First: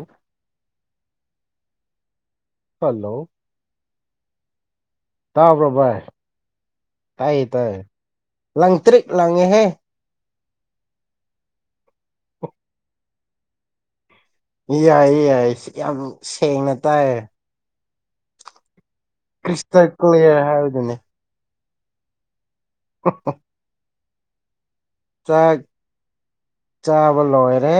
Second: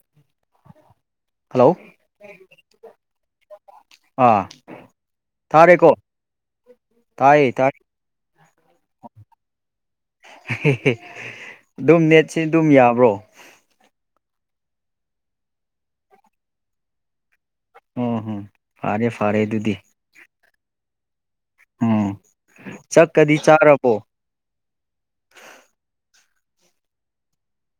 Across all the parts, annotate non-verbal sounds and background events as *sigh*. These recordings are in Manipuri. ꯑꯣ ꯍꯜꯂꯣ ꯍꯜꯂꯣ ꯊꯥꯔꯦꯀꯣ ꯇꯥꯏ ꯇ ꯂꯪꯇ꯭ꯔꯤꯛ ꯂꯪꯉꯦꯍꯦ ꯑꯗꯨꯝ ꯅꯦꯠꯁꯤ ꯑꯗꯨꯝ ꯌꯥꯕ꯭ꯔꯣ ꯌꯥꯏꯌꯦ ꯌꯥꯏ ꯌꯥꯝ ꯁꯦꯡꯅ ꯇꯥꯏ ꯑꯣꯝ ꯍꯝ ꯀ꯭ꯔꯤꯁꯇꯔ ꯀ꯭ꯂꯤꯌꯥꯔ ꯍꯥꯏꯗꯅꯦ ꯎꯝ ꯆꯠꯀꯗꯤ ꯆꯥꯔꯕꯣ ꯆꯥꯛ ꯆꯥꯕ ꯂꯣꯏꯔꯦ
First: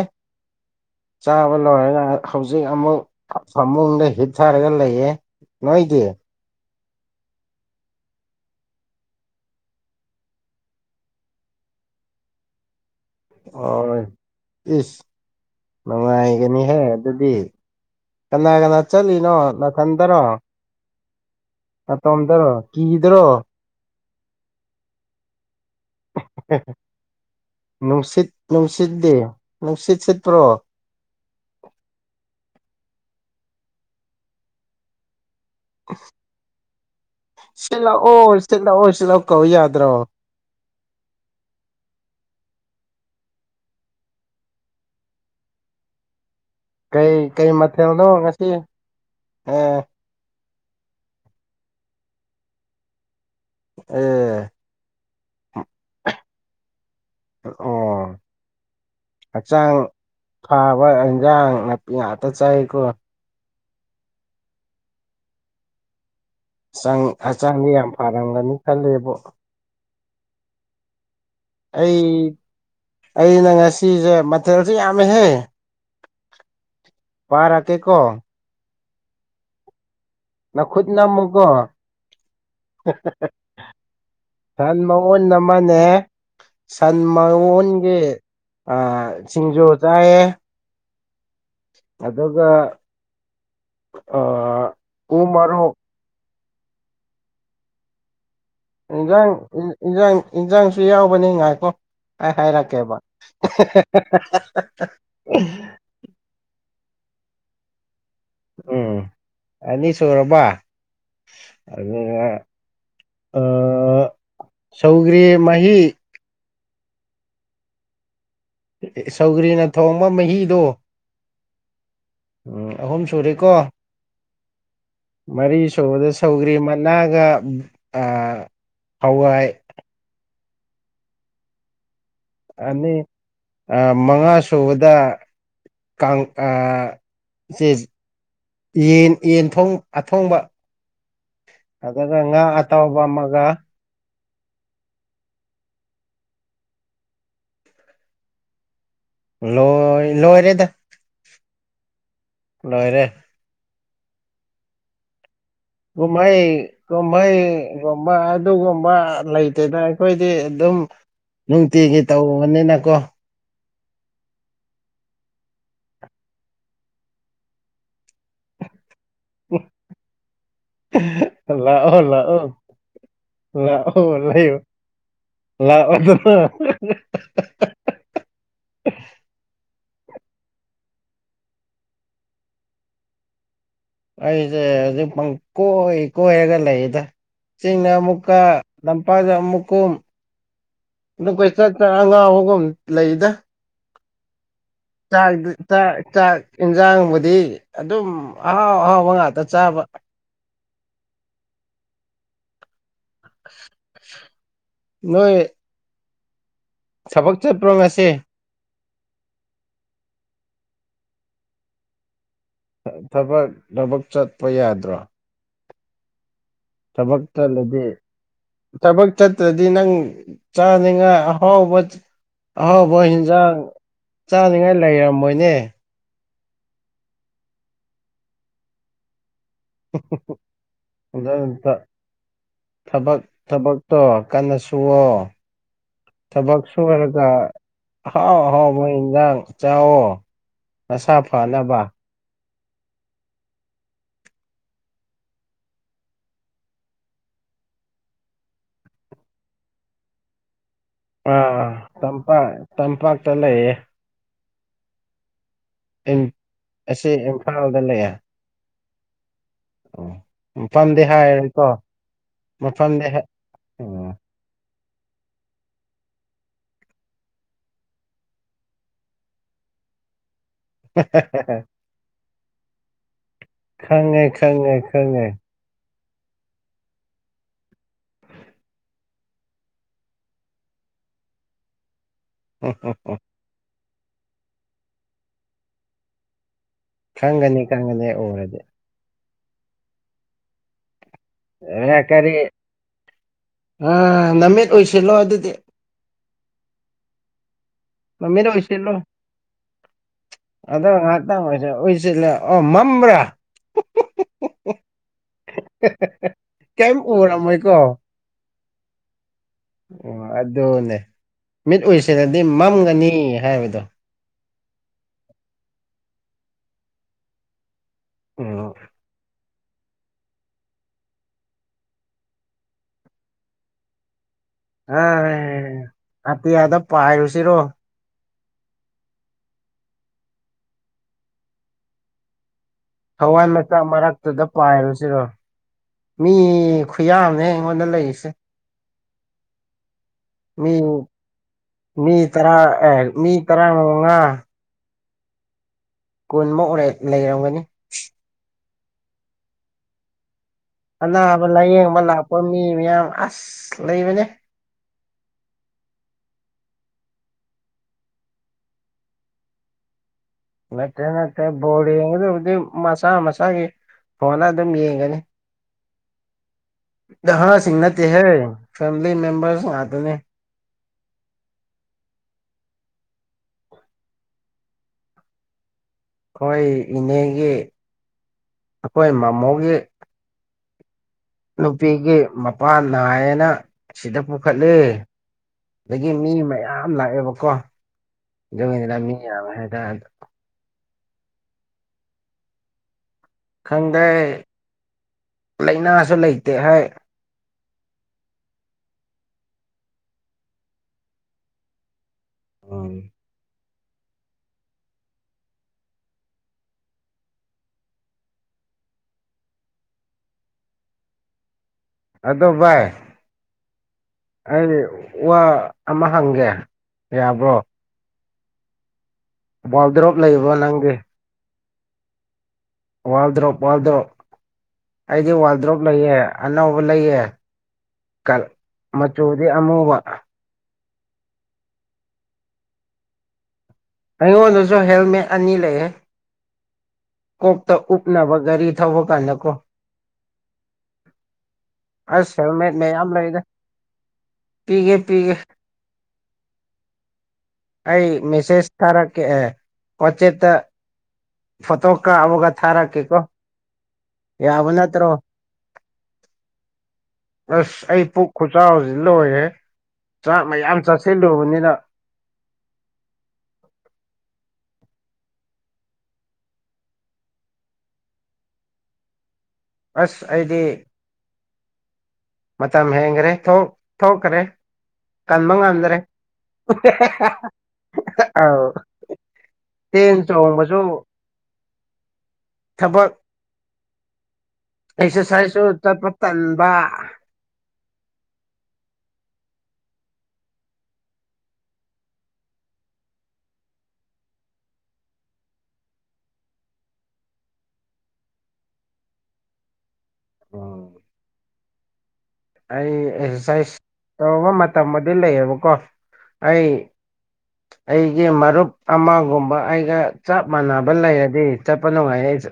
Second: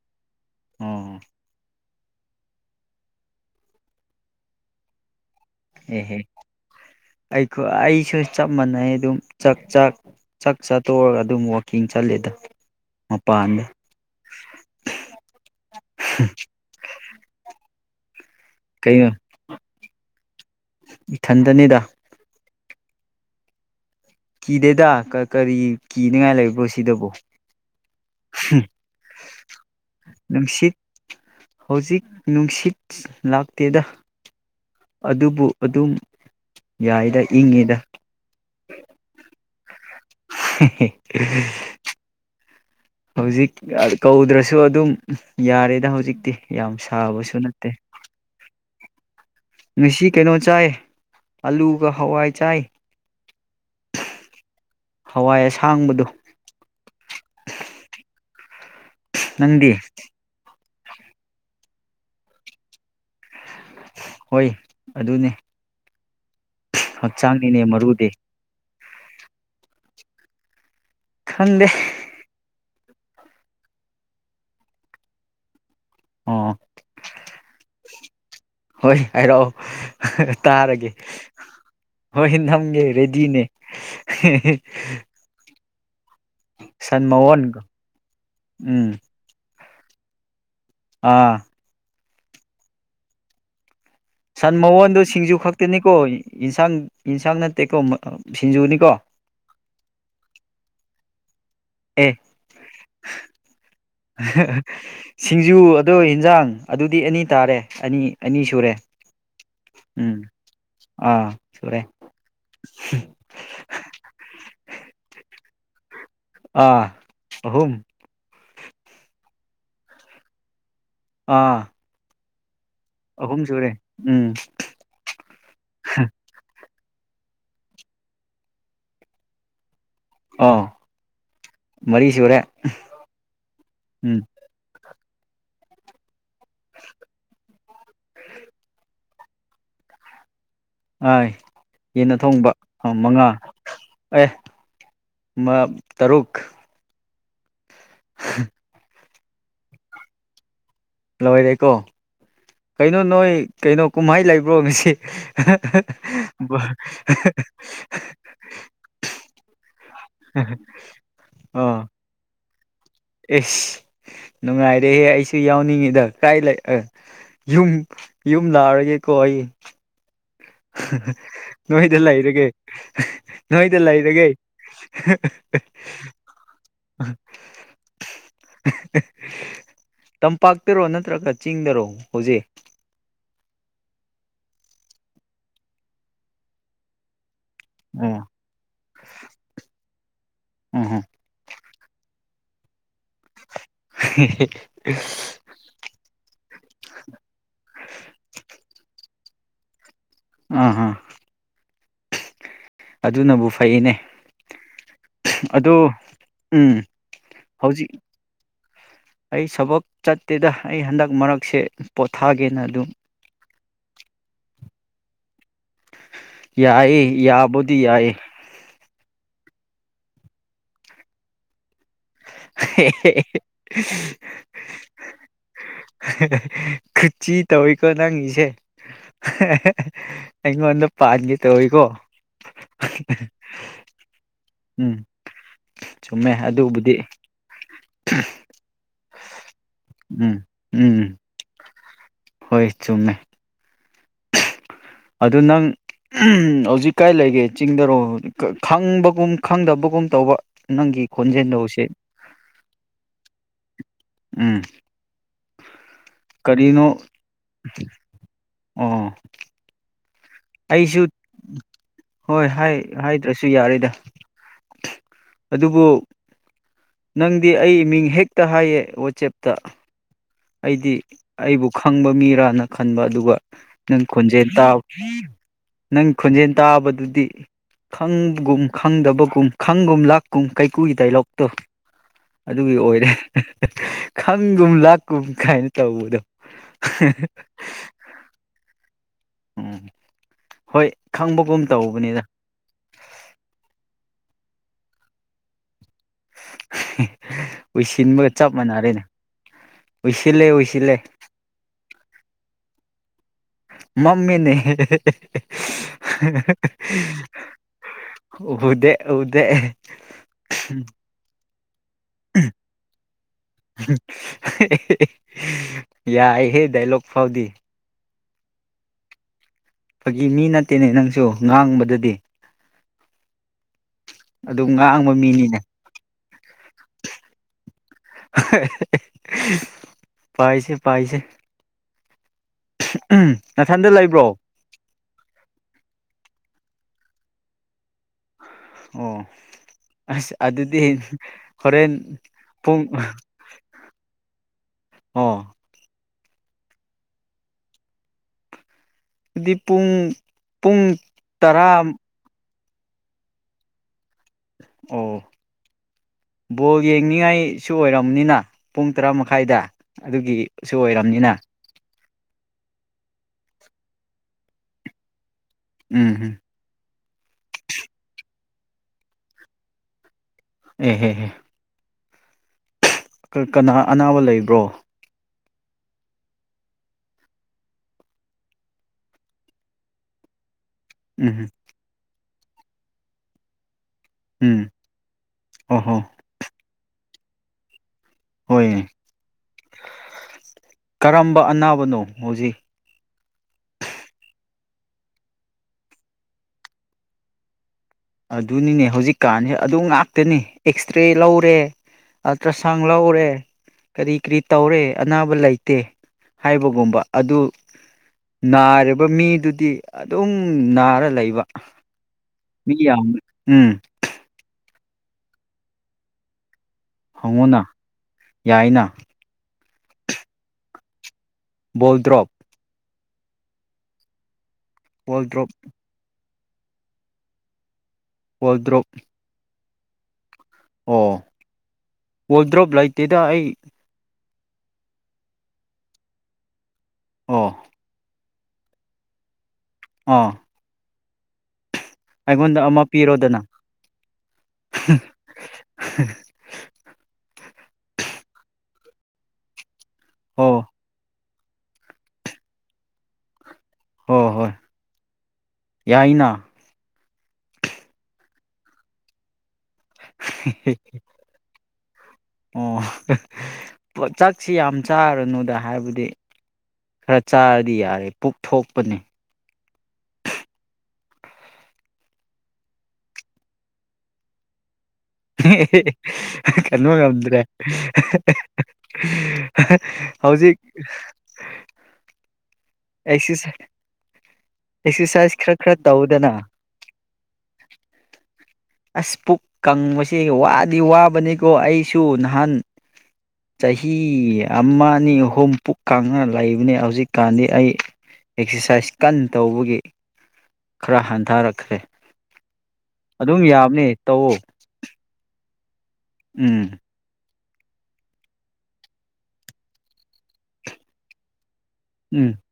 ꯎꯝ ꯆꯥꯕ ꯂꯣꯏꯔꯦ ꯍꯧꯖꯤꯛ ꯑꯃꯨꯛ ꯐꯃꯨꯡꯗ ꯍꯤꯠ ꯊꯥꯔꯒ ꯂꯩꯌꯦ ꯅꯣꯏꯗꯤ *inaudible* ꯑꯩ ꯑꯩꯁꯨ ꯆꯞ ꯃꯥꯟꯅꯩ ꯑꯗꯨꯝ ꯆꯥꯛ ꯆꯥꯛ ꯆꯥꯛ ꯆꯠꯇꯣꯛꯔꯒ ꯑꯗꯨꯝ ꯋꯥꯛꯀꯤꯡ ꯆꯠ ꯗ ꯍ ꯏꯁ ꯅꯨꯡꯉꯥꯏꯒꯅꯤꯍꯦ ꯑꯗꯨꯗꯤ ꯀꯅꯥ ꯀꯅꯥ ꯀꯩꯅꯣ ꯆꯠꯂꯤꯅꯣ ꯅꯥꯊꯟꯗꯅꯣ ꯏꯊꯟꯗꯅꯤꯗ ꯑ ꯇꯣꯝꯗꯔꯣ ꯀꯗ꯭ꯔꯣ ꯀꯤꯗꯦꯗ ꯀꯔꯤ ꯀꯤꯅꯤꯉꯥꯏ ꯂꯩꯕ꯭ꯔꯣ ꯁꯤꯗꯕꯣ ꯅꯨꯡꯁꯤꯠ ꯅꯨꯡꯁꯤꯠꯗꯤ ꯅꯨꯡꯁꯤꯠ ꯁꯤꯠꯄ꯭ꯔꯣ ꯅꯨꯡꯁꯤꯠ ꯍꯧꯖꯤꯛ ꯅꯨꯡꯁꯤꯠ ꯑꯁ ꯂꯥꯛꯇꯦꯗ ꯑꯗꯨꯕꯨ ꯑꯗꯨꯝ ꯌꯥꯏ ꯁꯤꯜ ꯂꯥꯛꯑꯣ ꯁꯤꯜ ꯂꯥꯛꯑꯣ ꯁꯤꯜꯂꯥꯛꯑꯣ ꯀꯧ ꯌꯥꯗ꯭ꯔꯣ *inaudible* ꯍꯧꯖꯤꯛ ꯀꯧꯗ꯭ꯔꯁꯨ ꯑꯗꯨꯝ ꯌꯥꯔꯦꯗ ꯍꯧꯖꯤꯛꯇꯤ ꯌꯥꯝ ꯀꯩ ꯁꯥꯕꯁꯨ ꯀꯩ ꯅꯠꯇꯦ ꯃꯊꯦꯜꯅꯣ ꯉꯁꯤ ꯑꯦ ꯉꯁꯤ ꯀꯩꯅꯣ ꯆꯥꯏ ꯑꯂꯨꯒ ꯍꯋꯥꯏ ꯆꯥꯏ ꯑꯦ ꯍꯋꯥꯏ ꯑꯁꯥꯡꯕꯗꯣ ꯑꯣ ꯅꯪꯗꯤ ꯐꯥꯕ ꯏꯟꯖꯥꯡ ꯅꯥꯄꯤ ꯉꯥꯛꯇ ꯆꯥꯏꯀꯣ ꯍꯣꯏ ꯑꯗꯨꯅꯦ ꯍꯛꯆꯥꯡꯅꯤꯅꯦ ꯍꯛꯆꯥꯡꯗꯤ ꯌꯥꯝ ꯃꯔꯨꯗꯤ ꯐꯥꯔꯝꯒꯅꯤ ꯈꯜꯂꯦꯕ ꯈꯪꯗꯦ ꯑꯩ ꯑꯩꯅ ꯉꯁꯤꯁꯦ ꯃꯊꯦꯜꯁꯨꯦ ꯌꯥꯝꯃꯦꯍꯦ ꯑꯣ ꯄꯥꯔꯀꯦ ꯀꯣ ꯍꯣꯏ ꯍꯥꯏꯔꯛꯑꯣ ꯅꯈꯨꯠ ꯇꯥꯔꯒꯦ ꯅꯝꯃꯨꯀꯣ ꯍꯣꯏ ꯅꯝꯒꯦ ꯔꯦꯗꯤꯅꯦ ꯁꯟ ꯃꯎꯟ ꯑꯃꯅꯦ ꯁꯟ ꯃꯣꯟꯒꯤ ꯎꯝ ꯁꯤꯡꯖꯨ ꯌꯥꯌꯦꯦ ꯑꯥ ꯑꯗꯒ ꯁꯟ ꯃꯋꯣꯟꯗ ꯁꯤꯡꯖꯨ ꯈꯛꯇꯅꯤꯀꯣ ꯌꯦꯟꯁꯥꯡ ꯌꯦꯟꯁꯥꯡ ꯅꯠꯇꯦꯀꯣ ꯁꯤꯡꯖꯨꯅꯤꯀꯣ ꯏꯟꯖꯥꯡ ꯏꯟꯖꯥꯡ ꯏꯟꯖꯥꯡꯁꯨ ꯌꯥꯎꯕꯅꯤ ꯉꯥꯏꯀꯣ ꯑꯦ ꯑꯩ ꯍꯥꯏꯔꯛꯀꯦꯕ ꯁꯤꯡꯖꯨ ꯑꯗꯣ ꯌꯦꯟꯖꯥꯡ ꯑꯗꯨꯗꯤ ꯑꯅꯤ ꯇꯥꯔꯦ ꯑꯅꯤ ꯑꯅꯤ ꯁꯨꯔꯦ ꯎꯝ ꯑꯅꯤ ꯎꯝ ꯁꯨꯔꯕ ꯑꯥ ꯁꯨꯔꯦ ꯑꯗꯨꯒꯅ ꯑ ꯁꯧꯒ꯭ꯃꯍꯤ ꯑꯥ ꯑꯍꯨꯝꯨꯝ ꯁꯧꯒ꯭ꯔꯤꯅ ꯊꯣꯡꯕ ꯃꯍꯤꯗꯣ ꯑꯥ ꯎꯝ ꯑꯍꯨꯝ ꯁꯔꯤꯦꯀꯣ ꯁꯨꯔꯦ ꯎꯝ ꯃꯔꯤ ꯁꯨꯕꯗ ꯁꯧꯈ꯭ꯔꯤ ꯃꯥ ꯅꯥꯒꯥ ꯍꯋꯥꯏ ꯑꯥ ꯃꯔꯤ ꯁꯨꯔꯦ ꯑꯅꯤ ꯎꯝ ꯃꯉꯥ ꯁꯨꯕꯗ ꯀꯥꯡ ꯁꯦ ꯌꯦꯟ ꯌꯦꯟ ꯑꯊꯣꯡꯕ ꯑ ꯌꯦꯟꯅ ꯑꯗꯨꯒ ꯉꯥ ꯊꯣꯡꯕ ꯑ ꯑꯇꯥꯎꯕ ꯃꯉꯥ ꯑꯃꯒ ꯑꯦ ꯇꯔꯨꯛ ꯂ ꯂꯣꯏꯔꯦꯗ ꯑꯣꯏꯣꯏꯔꯦꯀꯣ ꯀꯩꯅꯣ ꯂꯣꯏꯔꯦ ꯅꯣꯏ ꯀꯩꯅꯣ ꯀꯨꯝꯍꯥꯏ ꯂꯩꯕ꯭ꯔꯣ ꯉꯁꯤ ꯀꯨꯝꯍꯩ ꯀꯨꯝꯍꯩꯒꯨꯝꯕ ꯑꯗꯨꯒꯨꯝꯕ ꯂꯩꯇꯦꯗ ꯑꯩꯈꯣꯏꯗꯤ ꯇꯒꯤꯦ ꯇꯥꯎ ꯑꯦ ꯅꯨꯡꯉꯥꯏꯔꯦꯍꯦ ꯑꯩꯁꯨ ꯌꯥꯎꯅꯤꯡꯉꯤꯗ ꯀꯗꯥꯥꯏ ꯂꯩ ꯌꯨꯝ ꯌꯨꯝ ꯂꯥꯛꯔꯒ ꯀ ꯅꯣꯏꯗ ꯂꯥꯛꯑꯣ ꯂꯥꯛꯑꯣ ꯂꯩꯔꯒꯦ ꯅꯣꯏꯗ ꯂꯩꯔꯒꯦ ꯂꯥꯛꯑꯣꯗ *inaudible* ꯇꯝꯄꯥꯛꯇꯔꯣ ꯅꯠꯇ꯭ꯔꯒ ꯆꯤꯡꯗꯔꯣ ꯍꯧꯖꯤꯛ ꯑꯩꯁꯦ ꯍꯧ ꯄꯪꯀꯣꯏ ꯀꯔꯒ ꯂꯩꯗ ꯆꯤꯡꯅ ꯑꯣ ꯑꯃꯨꯛꯀ ꯂꯝꯄꯥꯛꯗ ꯑꯃꯨꯛꯀꯨꯝ ꯎꯝ ꯎꯝ ꯑꯗꯨ ꯀꯣꯏ ꯆ ꯑꯉꯥ ꯑꯒꯨꯝ ꯂꯩꯗ ꯍ ꯆꯥꯛꯥꯛ ꯆꯥꯛ ꯌꯦꯟꯁꯥꯡꯕꯨꯗꯤ ꯑꯗꯨꯝ ꯑꯍꯥꯎ ꯑꯍꯥꯎꯕ ꯉꯥꯛꯇ ꯇ ꯆꯕ ꯑ ꯍ ꯑꯗꯨꯅꯕꯨ ꯐꯩꯅꯦ ꯑꯗꯨ ꯎꯝ ꯁꯕꯛ ꯍꯧꯖꯤꯛ ꯆꯠꯄ꯭ꯔꯣꯝꯁꯦ ꯑꯩ ꯁꯕꯛ ꯆꯠꯇꯦꯗ ꯑꯩ ꯍꯟꯗꯛ ꯃꯔꯛꯁꯦꯣ ꯊꯕꯛ ꯊꯕꯛ ꯆꯠꯄ ꯌꯥꯗ꯭ꯔꯣ ꯌꯥꯏ ꯊꯕꯛ ꯌꯥꯕꯨꯗꯤ ꯆꯠꯂꯗꯤ ꯌꯥꯏ ꯊꯕꯛ ꯆꯠꯇ꯭ꯔꯗꯤ ꯅꯪ ꯆꯥꯅꯤꯡꯉꯥꯏ ꯑꯍꯥꯎꯕ ꯑꯍꯥꯎ ꯕꯣꯏ ꯍꯟꯁꯥꯡ ꯆꯥꯅꯤꯡꯉꯥꯏ ꯂꯩꯔꯝꯃꯣꯏꯅꯦ ꯀꯨꯆꯤ ꯇꯧꯋꯤꯀꯣ ꯅꯪꯉꯁꯦ ꯑꯩꯉꯣꯟꯗ ꯄꯥꯟꯒꯦ ꯑꯗꯨꯅ ꯇꯧꯋꯀꯣ ꯊ- ꯊꯕꯛ ꯊꯕꯛꯇꯣ ꯀꯟꯅ ꯎꯝ ꯁꯨꯋꯣ ꯆꯨꯝꯃꯦ ꯊꯕꯛ ꯑꯗꯨꯕꯨꯗꯤ ꯁꯔꯒ ꯍꯥꯎ ꯍꯥꯎ ꯃꯣꯏ ꯏꯖꯥꯡ ꯆꯣ ꯎꯝ ꯎꯝ ꯃꯁꯥ ꯐꯅꯕ ꯍꯣꯏ ꯆꯨꯝꯃꯦ ꯑꯗꯨ ꯅꯪ ꯍꯧꯖꯤꯛ ꯀꯥꯏ ꯂꯩꯒꯦ ꯆꯤꯡꯗꯔꯣ ꯈꯪꯕꯒꯨꯝ ꯈꯪꯗꯕꯒꯨꯝ ꯇꯧꯕ ꯅꯪꯒꯤ ꯑꯥ ꯈꯣꯟꯖꯦꯜꯗꯧꯁꯦ ꯇꯄꯥꯛ ꯇꯝꯄꯥꯛꯇ ꯂꯩꯌꯦ ꯎꯝ ꯑꯁꯤ ꯏꯝꯐꯥꯜꯗ ꯂꯩꯦ ꯑ ꯑꯩꯁꯨ ꯃꯐꯝꯗꯤ ꯍꯥꯏꯔꯣꯏꯀꯣ ꯍꯣꯏ ꯃꯐꯝꯗꯤ ꯍꯥꯏꯗ꯭ꯔꯁꯨ ꯌꯥꯔꯦꯗ ꯎꯝ ꯑꯗꯨꯕꯨ ꯅꯪꯗꯤ ꯑꯩ ꯃꯤꯡ ꯍꯦꯛꯇ ꯍꯥꯏꯌꯦ ꯋꯥꯆꯦꯞꯇ ꯑꯩꯗꯤ ꯑꯩꯕꯨ ꯈꯪꯕ ꯃꯤꯔꯅ ꯈꯟꯕ ꯑꯗꯨꯒ ꯅꯪ ꯈꯪꯉꯦ ꯈꯣꯟꯖꯦꯜ ꯈꯪꯉꯦ ꯇꯥꯕ ꯈꯪꯉꯦ ꯅꯪ ꯈꯣꯟꯖꯦꯜ ꯇꯥꯕꯗꯨꯗꯤ ꯈꯪꯕꯒꯨꯝ ꯈꯪꯗꯕꯒꯨꯝ ꯈꯪꯒꯨꯝ ꯂꯥꯛꯀꯨꯝ ꯀꯩꯀꯨꯒꯤ ꯗꯥꯏꯂꯣꯛꯇꯣ ꯑꯗꯨꯒꯤ ꯑꯣꯏꯔꯦ ꯈꯪꯒꯨꯝ ꯂꯥꯛꯀꯨꯝ ꯀꯥꯏꯅ ꯇꯧꯕꯗꯣ ꯈꯪꯒꯅꯤ ꯈꯪꯒꯅꯤ ꯑꯣꯏꯔꯗꯤ ꯎꯝ ꯍꯣꯏ ꯈꯪꯕꯒꯨꯝ ꯑꯦ ꯇꯧꯕꯅꯤꯗ ꯀꯔꯤ ꯅꯃꯤꯠ ꯑꯣꯏꯁꯤꯜꯂꯣ ꯑꯗꯨꯗꯤ *inaudible* ꯎꯏꯁꯤꯟꯕꯒ ꯅꯃꯤꯠ ꯆꯞ ꯎꯏꯁꯤꯜꯂꯣ ꯃꯥꯟꯅꯔꯦꯅꯦ ꯎꯏꯁꯤꯜꯂꯦ ꯑꯗꯣ ꯎꯏꯁꯤꯜꯂꯦ ꯉꯥꯏꯍꯥꯛꯇꯪ ꯑꯣꯏꯁꯨ ꯎꯏꯁꯤꯜꯂꯦ ꯑꯣ ꯃꯝ꯭ꯔꯥ ꯃꯝꯃꯤꯅꯤ ꯀꯩꯝ ꯎꯔꯝꯃꯣꯏꯀꯣ ꯍꯗꯦ ꯑꯣ ꯑꯗꯨꯅꯦ ꯍꯗꯦ ꯃꯤꯠ ꯎꯁꯤꯂꯗꯤ ꯃꯝꯒꯅꯤ ꯍꯥꯏꯕꯗꯣ ꯌꯥꯏꯍꯦ ꯗꯥꯏꯂꯣꯛ ꯐꯥꯎꯗꯤ ꯑꯣ ꯐꯥꯒꯤ ꯃꯤ ꯅꯠꯇꯦꯅꯦ ꯅꯪꯁꯨ ꯉꯥꯡꯕꯗꯗꯤ ꯑꯗꯨꯝ ꯑ ꯉꯥꯡꯕ ꯃꯤꯅꯤꯅꯦ ꯍꯥꯠꯇ ꯌꯥꯗ ꯄꯥꯏꯔꯨꯁꯤꯔꯣ ꯄꯥꯏꯁ ꯄꯥꯏꯁ ꯊꯋꯥꯏ ꯃꯆꯥꯛ ꯂꯩꯕ꯭ꯔꯣ ꯃꯔꯛꯇꯨꯗ ꯄꯥꯏꯔꯨꯁꯤꯔꯣ ꯃꯤ ꯈꯨꯌꯥꯅꯦ ꯑꯩꯉꯣꯟꯗ ꯂꯩꯔꯤꯁꯦ ꯑꯣ ꯑꯁ ꯃꯤ ꯑꯗꯨꯗꯤ ꯍꯣꯔꯦꯟ ꯃꯤ ꯇꯔꯥ ꯄꯨꯡ ꯑꯦ ꯃꯤ ꯇꯔꯥꯃꯉꯥ ꯑ ꯀꯨꯟꯃꯔꯦ ꯂꯩꯔꯝꯒꯅꯤ ꯗꯤ ꯄꯨꯡ ꯄꯨꯡ ꯑꯅꯥꯕ ꯇꯔꯥ ꯂꯥꯏꯌꯦꯡꯕ ꯂꯥꯛꯄ ꯃꯤ ꯃꯌꯥꯝ ꯑꯁ ꯂꯩꯕꯅꯦ ꯑꯣ ꯕꯣꯜ ꯌꯦꯡꯅꯤꯡꯉꯥꯏꯁꯨ ꯑꯣꯏꯔꯕꯅꯤꯅ ꯄꯨꯡ ꯇꯔꯥ ꯃꯈꯥꯏꯗ ꯑꯗꯨꯒꯤꯁꯨ ꯑꯣꯏꯔꯕꯝꯅꯤꯅ ꯦꯡꯗꯕꯨꯗꯤ ꯃꯁꯥ ꯃꯁꯥꯒꯤ ꯐꯣꯟꯗ ꯑꯗꯨꯝ ꯌꯦꯡꯒꯅꯤ ꯎꯝ ꯎꯝ ꯍꯥ ꯁꯤꯁꯤꯡꯅꯠꯇ ꯍ ꯐꯦꯃꯤꯂꯤ ꯃꯦꯝꯕꯔꯁ ꯉꯥꯛꯇꯅꯤ ꯎ ꯍ ꯀꯅꯥ ꯑꯅꯥꯕ ꯂꯩꯕ꯭ꯔꯣ ꯑꯩꯈꯣꯏ ꯏꯅꯦꯒꯤ ꯑꯩꯈꯣꯏ ꯃꯃꯣꯒꯤ ꯎꯝ ꯅꯨꯄꯤꯒꯤ ꯃꯄꯥꯥꯟ ꯅꯥꯑꯅ ꯑꯁꯤꯗ ꯎꯝ ꯄꯨꯈꯠꯂꯦ ꯑꯣꯍꯣ ꯑꯗꯒꯤ ꯃꯤ ꯃꯌꯥꯝ ꯂꯥꯛꯑꯦꯕꯀꯣ ꯃꯤ ꯍꯣꯏꯅꯦ ꯂꯝꯃꯤ ꯌꯥ ꯍꯥꯏꯦ ꯇ ꯀꯔꯝꯕ ꯑꯅꯥꯕꯅꯣ ꯍꯧꯖꯤꯛ ꯈꯪꯗꯦ ꯂꯥꯏꯅꯥꯁꯨ ꯂꯩꯇꯦ ꯍꯥꯏ ꯑꯗꯨꯅꯤꯅꯦ ꯍꯧꯖꯤꯛꯀꯥꯟꯁꯦ ꯑꯗꯨ ꯉꯥꯛꯇꯅꯤ ꯑꯦꯛꯁꯔꯦ ꯂꯧꯔꯦ ꯑ꯭ꯔ ꯎꯝ ꯆꯥꯡꯒꯂ ꯎꯔꯦ ꯀꯔꯤ ꯀꯔꯤ ꯇꯧꯔꯦ ꯑꯅꯥꯕ ꯂꯩꯇꯦ ꯍꯥꯏꯕꯒꯨꯝꯕ ꯑꯗꯨ ꯅꯥꯔꯤꯕ ꯃꯤꯗꯨꯗꯤ ꯑꯗꯨꯝ ꯅꯥꯔ ꯂꯩꯕ ꯑꯗꯣ ꯃꯤ ꯚꯥꯏ ꯌꯥꯝ ꯎꯝ ꯑꯩ ꯋꯥ ꯑꯃ ꯍꯪꯒꯦ ꯌꯥꯕ꯭ꯔꯣ ꯍꯪꯉꯨꯅ ꯌꯥꯏꯅ ꯋꯥꯔꯜꯗ꯭ꯔꯣꯞ ꯂꯩꯕꯣ ꯅꯪꯒꯤ ꯣꯜ ꯗ꯭ꯔꯞ ꯋꯥꯜꯗ꯭ꯔꯣꯞ ꯋꯥꯜꯗ꯭ꯔꯣꯞ ꯑꯩꯗꯤ ꯋꯥꯜꯗ꯭ꯔꯣꯞ ꯂꯩꯑ ꯑꯅꯧꯕ ꯂꯩꯑ ꯀꯜ ꯋꯥꯜꯗ꯭ꯔꯣꯞ ꯃꯆꯨꯗꯤ ꯑꯃꯨꯕ ꯑꯣ ꯋꯥꯜ ꯗ꯭ꯔꯣꯞ ꯂꯩꯇꯦꯗ ꯑꯩ ꯑꯩꯉꯣꯟꯗꯁꯨ ꯍꯦꯜꯃꯦꯠ ꯑꯅꯤ ꯂꯩꯌꯦ ꯑꯣ ꯀꯇ ꯎꯅꯕꯒꯔ ꯊꯕꯣ ꯀꯥꯟ ꯅꯀꯣ ꯑ ꯑꯁ ꯍꯦꯜꯃꯦꯠ ꯃꯌꯥꯝ ꯂꯩꯗ ꯄꯤꯔꯣꯗꯅ ꯄꯤꯒꯦ ꯄꯤꯒꯦ ꯑꯩ ꯃꯦꯁꯦꯖ ꯈꯔ ꯀ ꯀꯆꯦꯠꯇ ꯑꯣ ꯐꯇꯣ ꯀꯥꯕꯒ ꯊꯥꯔꯥ ꯀꯦꯀꯣ ꯍꯣꯏ ꯍꯣꯏ ꯌꯥꯕ ꯅꯠꯇ꯭ꯔꯣ ꯌꯥꯏꯅ ꯑꯁ ꯑꯩ ꯄꯨꯛ ꯈꯨꯆꯖꯤ ꯂꯣꯏꯔꯦ ꯆꯥꯛ ꯃꯌꯥꯝ ꯆꯥꯁꯤꯜꯂꯨꯕꯅꯤꯅ ꯑꯣ ꯆꯥꯛꯁꯤ ꯌꯥꯝ ꯆꯥꯔꯅꯨꯗ ꯍꯥꯏꯕꯗꯤ ꯈꯔ ꯆꯥꯔꯗꯤ ꯌꯥꯔꯦ ꯄꯨꯛ ꯊꯣꯛꯄꯅꯤ ꯑꯁ ꯑꯩꯗꯤ ꯃꯝ ꯍꯦꯡ ꯔꯦ ꯊꯣ ꯊꯣꯈ꯭ꯔꯦ ꯀꯟꯅꯣ ꯉꯝꯗ꯭ꯔꯦ ꯆꯕꯁꯨꯣ ꯎ ꯑꯦꯁꯤ ꯁ ꯑꯦꯛꯁꯔꯁꯥꯏꯁ ꯈꯔ ꯑꯦꯛꯁꯔꯁꯥꯏꯁꯁꯨ ꯈꯔ ꯆꯠꯄ ꯇꯧꯗꯅ ꯇꯟꯕ ꯑꯁ ꯄꯨꯛ ꯀꯪꯕꯁꯦ ꯋꯥꯗꯤ ꯋꯥꯕꯅꯤꯀꯣ ꯑꯩꯁꯨ ꯅꯍꯥꯟ ꯆꯍꯤ ꯑꯃ ꯑꯅꯤ ꯑꯍꯨꯝ ꯄꯨꯛ ꯀꯥꯡꯅ ꯂꯩꯕꯅꯤ ꯍꯧꯖꯤꯛꯀꯥꯟꯗꯤ ꯑꯩ ꯑꯦꯛꯁꯔꯁꯥꯏꯁ ꯀꯟ ꯇꯧꯕꯒꯤ ꯈꯔ ꯍꯟꯊꯔꯛꯈ꯭ꯔꯦ ꯑꯩ ꯑꯗꯨꯝ ꯑꯦꯛꯁꯔꯁꯥꯏꯁ ꯌꯥꯕꯅꯦ ꯇꯧꯑꯣ ꯇꯧꯕ ꯃꯇꯝꯕꯨꯗꯤ ꯂꯩꯌꯦꯕꯀꯣ ꯑꯩ ꯎꯝ ꯑꯩꯒꯤ ꯃꯔꯨꯞ ꯑꯃꯒꯨꯝꯕ ꯑꯩꯒ ꯆꯞ ꯃꯥꯟꯅꯕ ꯂꯩꯔꯗꯤ ꯆꯠꯄ ꯅꯨꯡꯉꯥꯏ ꯎꯝ ꯑꯩꯁꯨ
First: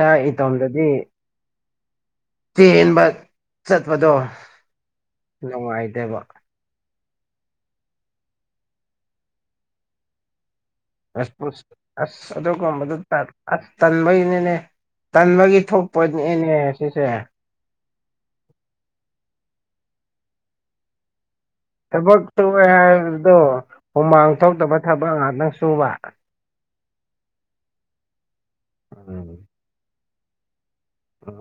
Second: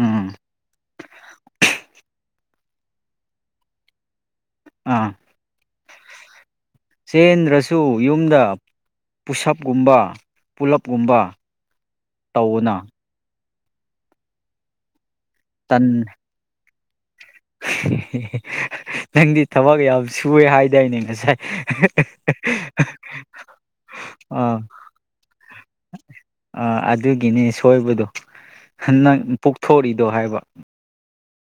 ꯎꯝ ꯏꯇꯣꯝꯗꯗꯤ ꯇꯦꯟꯕ ꯆꯠꯄꯗꯣ ꯑ ꯅꯨꯡꯉꯥꯏꯇꯕ ꯆꯦꯟꯗ꯭ꯔꯁꯨ ꯌꯨꯝꯗ ꯄꯨꯁꯞꯀꯨꯝꯕ ꯄꯨꯂꯞꯀꯨꯝꯕ ꯑꯁ ꯑꯁ ꯑꯗꯨꯒ ꯇꯧꯅ ꯀꯝꯕꯗ ꯑꯁ ꯇꯟꯕꯩꯅꯤꯅꯦ ꯇꯟꯕꯒꯤ ꯇꯟ ꯊꯣꯛꯄꯅꯦꯅꯦ ꯁꯤꯁꯦ ꯅꯪꯗꯤ ꯊꯕꯛ ꯌꯥꯝ ꯁꯨꯑꯦ ꯍꯥꯏꯗꯥꯏꯅꯦ ꯉꯁꯥꯏ ꯊꯕꯛ ꯁꯨꯨꯔꯦ ꯍꯥꯏꯕꯗꯣ ꯍꯨꯃꯥꯡ ꯑꯥ ꯊꯣꯛꯇꯕ ꯊꯕꯛ ꯉꯥꯛꯇꯪ ꯁꯨꯕ ꯑꯗꯨꯒꯤꯅꯦ ꯁꯣꯏꯕꯗꯣ ꯍꯟꯗꯪ ꯄꯨꯛꯊꯣꯛꯔꯤꯗꯣ ꯍꯥꯏꯕ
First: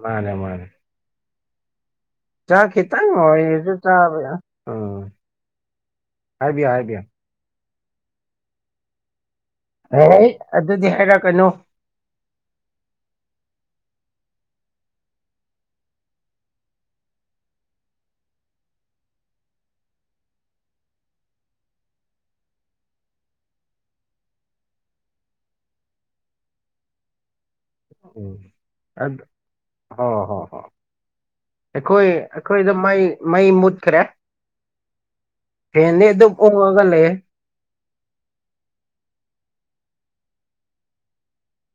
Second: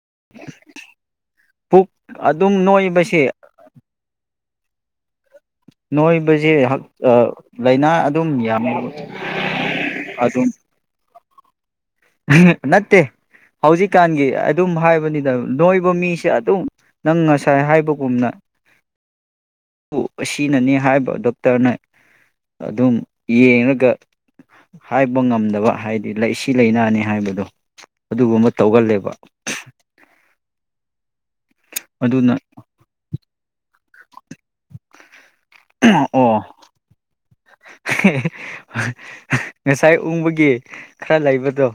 ꯃꯥꯟꯅꯦ ꯃꯥꯟꯅꯦ ꯄꯨꯛ ꯆꯥ ꯑꯗꯨꯝ ꯈꯤꯇꯪ ꯅꯣꯏꯕꯁꯦ ꯑꯣꯏꯁꯨ ꯆꯥꯕꯩ ꯑꯁ ꯎꯝ ꯅꯣꯏꯕꯁꯦ ꯍꯥꯏꯕꯤꯌꯨ ꯍꯛ ꯍꯥꯏꯕꯤꯌꯨ ꯑ ꯂꯥꯏꯅꯥ ꯑꯗꯨꯝ ꯌꯥꯝꯃꯦ ꯍꯩꯠ ꯑꯗꯨꯗꯤ ꯍꯥꯏꯔꯛꯀꯅꯨ ꯅꯠꯇꯦ ꯍꯧꯖꯤꯛꯀꯥꯟꯒꯤ ꯑꯗꯨꯝ ꯍꯥꯏꯕꯅꯤꯗ ꯅꯣꯏꯕ ꯃꯤꯁꯦ ꯑꯗꯨꯝ ꯅꯪ ꯉꯁꯥꯏ ꯍꯥꯏꯕꯒꯨꯝꯅ ꯑꯗꯨꯕꯨ ꯑꯁꯤꯅꯅꯤ ꯍꯥꯏꯕ ꯗꯣꯛꯇꯔꯅ ꯑꯗꯨꯝ ꯌꯦꯡꯉꯒ ꯍꯥꯏꯕ ꯉꯝꯗꯕ ꯍꯥꯏꯗꯤ ꯂꯩꯁꯤꯡ ꯂꯥꯏꯅꯥꯅꯤ ꯍꯥꯏꯕꯗꯣ ꯎꯝ ꯑꯗꯨꯒꯨꯝꯕ ꯇꯧꯒꯜꯂꯦꯕ ꯑꯗꯨ ꯍꯣ ꯍꯣ ꯍꯣ ꯑꯩꯈꯣꯏ ꯑꯗꯨꯅ ꯑꯩꯈꯣꯏꯗ ꯃꯩ ꯃꯩ ꯃꯨꯠꯈ꯭ꯔꯦ ꯐꯦꯟꯗꯤ ꯑꯣ ꯑꯗꯨꯝ ꯑꯣꯡꯉꯒ ꯂꯩꯌꯦ ꯉꯁꯥꯏ ꯎꯪꯕꯒꯤ ꯈꯔ ꯂꯩꯕꯗꯣ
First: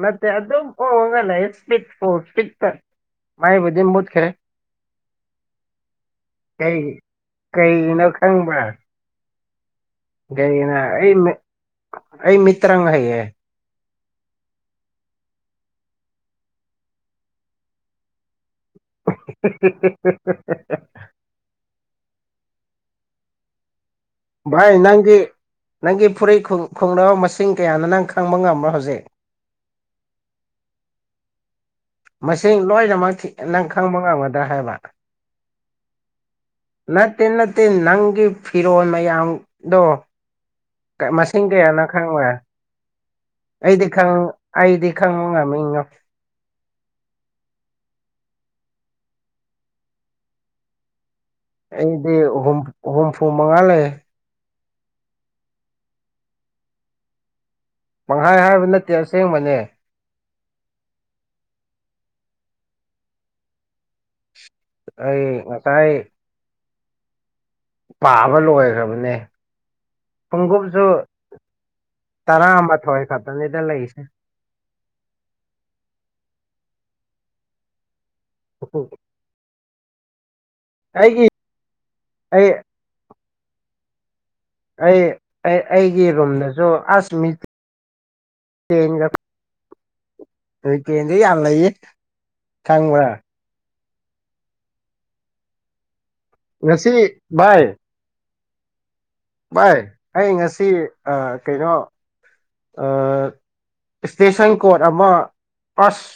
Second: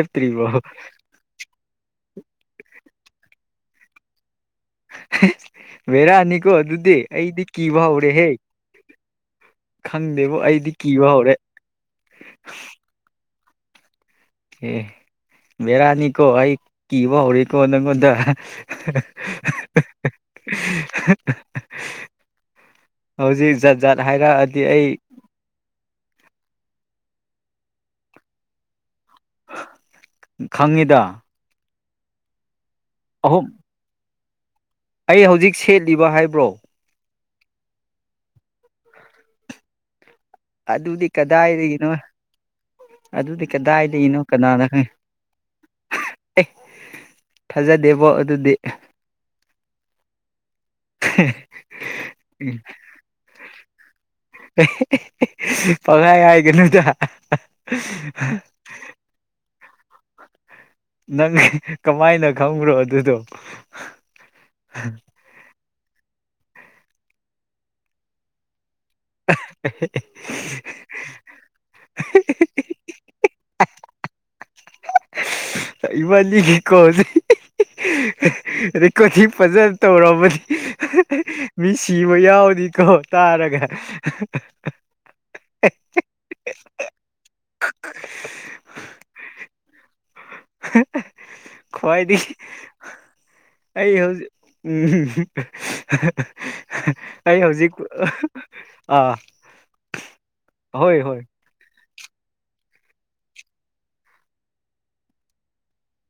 ꯅꯠꯇꯦ ꯑꯗꯨꯝ ꯎꯪꯑꯒ ꯂꯩꯌꯦ ꯁ꯭ꯄꯤꯗ ꯐꯨꯜ ꯁ꯭ꯄꯤꯗꯇ ꯃꯩꯕꯨꯗꯤ ꯃꯨꯠ ꯈ꯭ꯔꯦ ꯕꯦꯔꯥꯅꯤꯀꯣ ꯀꯩ ꯑꯗꯨꯗꯤ ꯑꯩꯗꯤ ꯀꯤꯕ ꯀꯩꯒꯤꯅꯣ ꯍꯧꯔꯦꯍꯦꯛ ꯈꯪꯕ꯭ꯔꯥ ꯀꯩꯒꯤꯅꯣ ꯑꯩ ꯑꯩ ꯃꯤꯇ꯭ꯔꯪ ꯍꯩꯌꯦ ꯑꯦ ꯕꯦꯔꯥꯅꯤꯀꯣ ꯑꯩ ꯀꯤꯕ ꯍꯧꯔꯦꯀꯣ ꯅꯪꯉꯣꯟꯗ *inaudible* ꯍꯧꯖꯤꯛ ꯖꯥꯠ ꯍꯥꯏꯔꯛꯑꯗꯤ ꯚꯥꯏ ꯑꯩ ꯅꯪꯒꯤ ꯅꯪꯒꯤ ꯐꯨꯔꯤꯠ ꯈꯨꯡꯒ꯭ꯔꯥꯎ ꯃꯁꯤꯡ ꯀꯌꯥꯅꯣ ꯅꯪ ꯈꯪꯕ ꯉꯝꯕ꯭ꯔꯣ ꯍꯧꯖꯤꯛ ꯈꯪꯉꯤꯗ ꯃꯁꯤꯡ ꯂꯣꯏꯅꯃꯛ ꯑꯍꯨꯝ ꯅꯪ ꯈꯪꯕ ꯉꯝꯒꯗ꯭ꯔꯥ ꯍꯥꯏꯕ ꯑꯩ ꯍꯧꯖꯤꯛ ꯁꯦꯠꯂꯤꯕ ꯍꯥꯏꯕ꯭ꯔꯣ ꯅꯠꯇꯦ ꯅꯠꯇꯦ ꯅꯪꯒꯤ ꯐꯤꯔꯣꯜ ꯃꯌꯥꯝꯗꯣ ꯑꯗꯨꯗꯤ ꯃꯁꯤꯡ ꯀꯌꯥꯅꯣ ꯀꯗꯥꯏꯗꯒꯤꯅꯣ ꯈꯪꯕ꯭ꯔꯥ ꯑꯗꯨꯗꯤ ꯑꯩꯗꯤ ꯈꯪ ꯀꯗꯥꯏꯗꯒꯤꯅꯣ ꯀꯅꯥꯅ ꯈꯪ ꯑꯩꯗꯤ ꯈꯪꯕ ꯉꯝꯃꯤꯉꯣ ꯑꯦ ꯊꯥꯖꯗꯦꯕꯣ ꯑꯗꯨꯗꯤ ꯑꯩꯗꯤ ꯍꯨꯝ ꯍꯨꯝꯐꯨꯝ ꯃꯉꯥꯂꯩ ꯄꯪ ꯍꯥꯏ ꯍꯥꯏꯒꯅꯨꯗ ꯄꯪꯍꯥꯏ ꯍꯥꯏꯕ ꯅꯠꯇꯦ ꯑꯁꯦꯡꯕꯅꯦ ꯅꯪ ꯀꯃꯥꯏꯅ ꯈꯪꯕ꯭ꯔꯣ ꯑꯗꯨꯗꯣ ꯑꯩ ꯉꯁꯥꯏ ꯄꯥꯕ ꯂꯣꯏꯈ꯭ꯔꯕꯅꯤ ꯈꯨꯡꯎꯞꯁꯨ ꯇꯔꯥꯃꯊꯣꯏ ꯈꯛ ꯅꯤꯗꯅ ꯂꯩꯁ ꯏꯕꯥꯅꯤꯒꯤ ꯀꯣꯜꯁꯦ ꯔꯦꯀꯣꯔꯗꯇꯤ ꯐꯖꯅ ꯇꯧꯔꯝꯃꯗꯤ ꯑꯩꯒꯤ ꯃꯤ ꯁꯤꯕ ꯑꯩ ꯌꯥꯎꯗꯤꯀꯣ ꯇꯥꯔꯒ ꯑꯩ ꯑꯩ ꯑꯩꯒꯤ ꯔꯨꯝꯗꯁꯨ ꯑꯁ ꯃꯤꯠ *unintelligible* *unintelligible* ꯗꯤ ꯌꯥꯝ ꯂꯩ ꯈ꯭ꯋꯥꯏꯗꯒꯤ ꯈꯪꯕ꯭ꯔꯥ ꯑꯩ ꯍꯧꯖꯤꯛ ꯎꯝ ꯉꯁꯤ ꯑꯩ ꯚꯥꯏ ꯍꯧꯖꯤꯛ ꯑꯥ ꯚꯥꯏ ꯑꯩ ꯉꯁꯤ ꯍꯣꯏ ꯍꯣꯏ ꯑ ꯀꯩꯅꯣ ꯏꯁꯇꯦꯁꯟ ꯀꯣꯔꯠ ꯑꯃ ꯑꯁ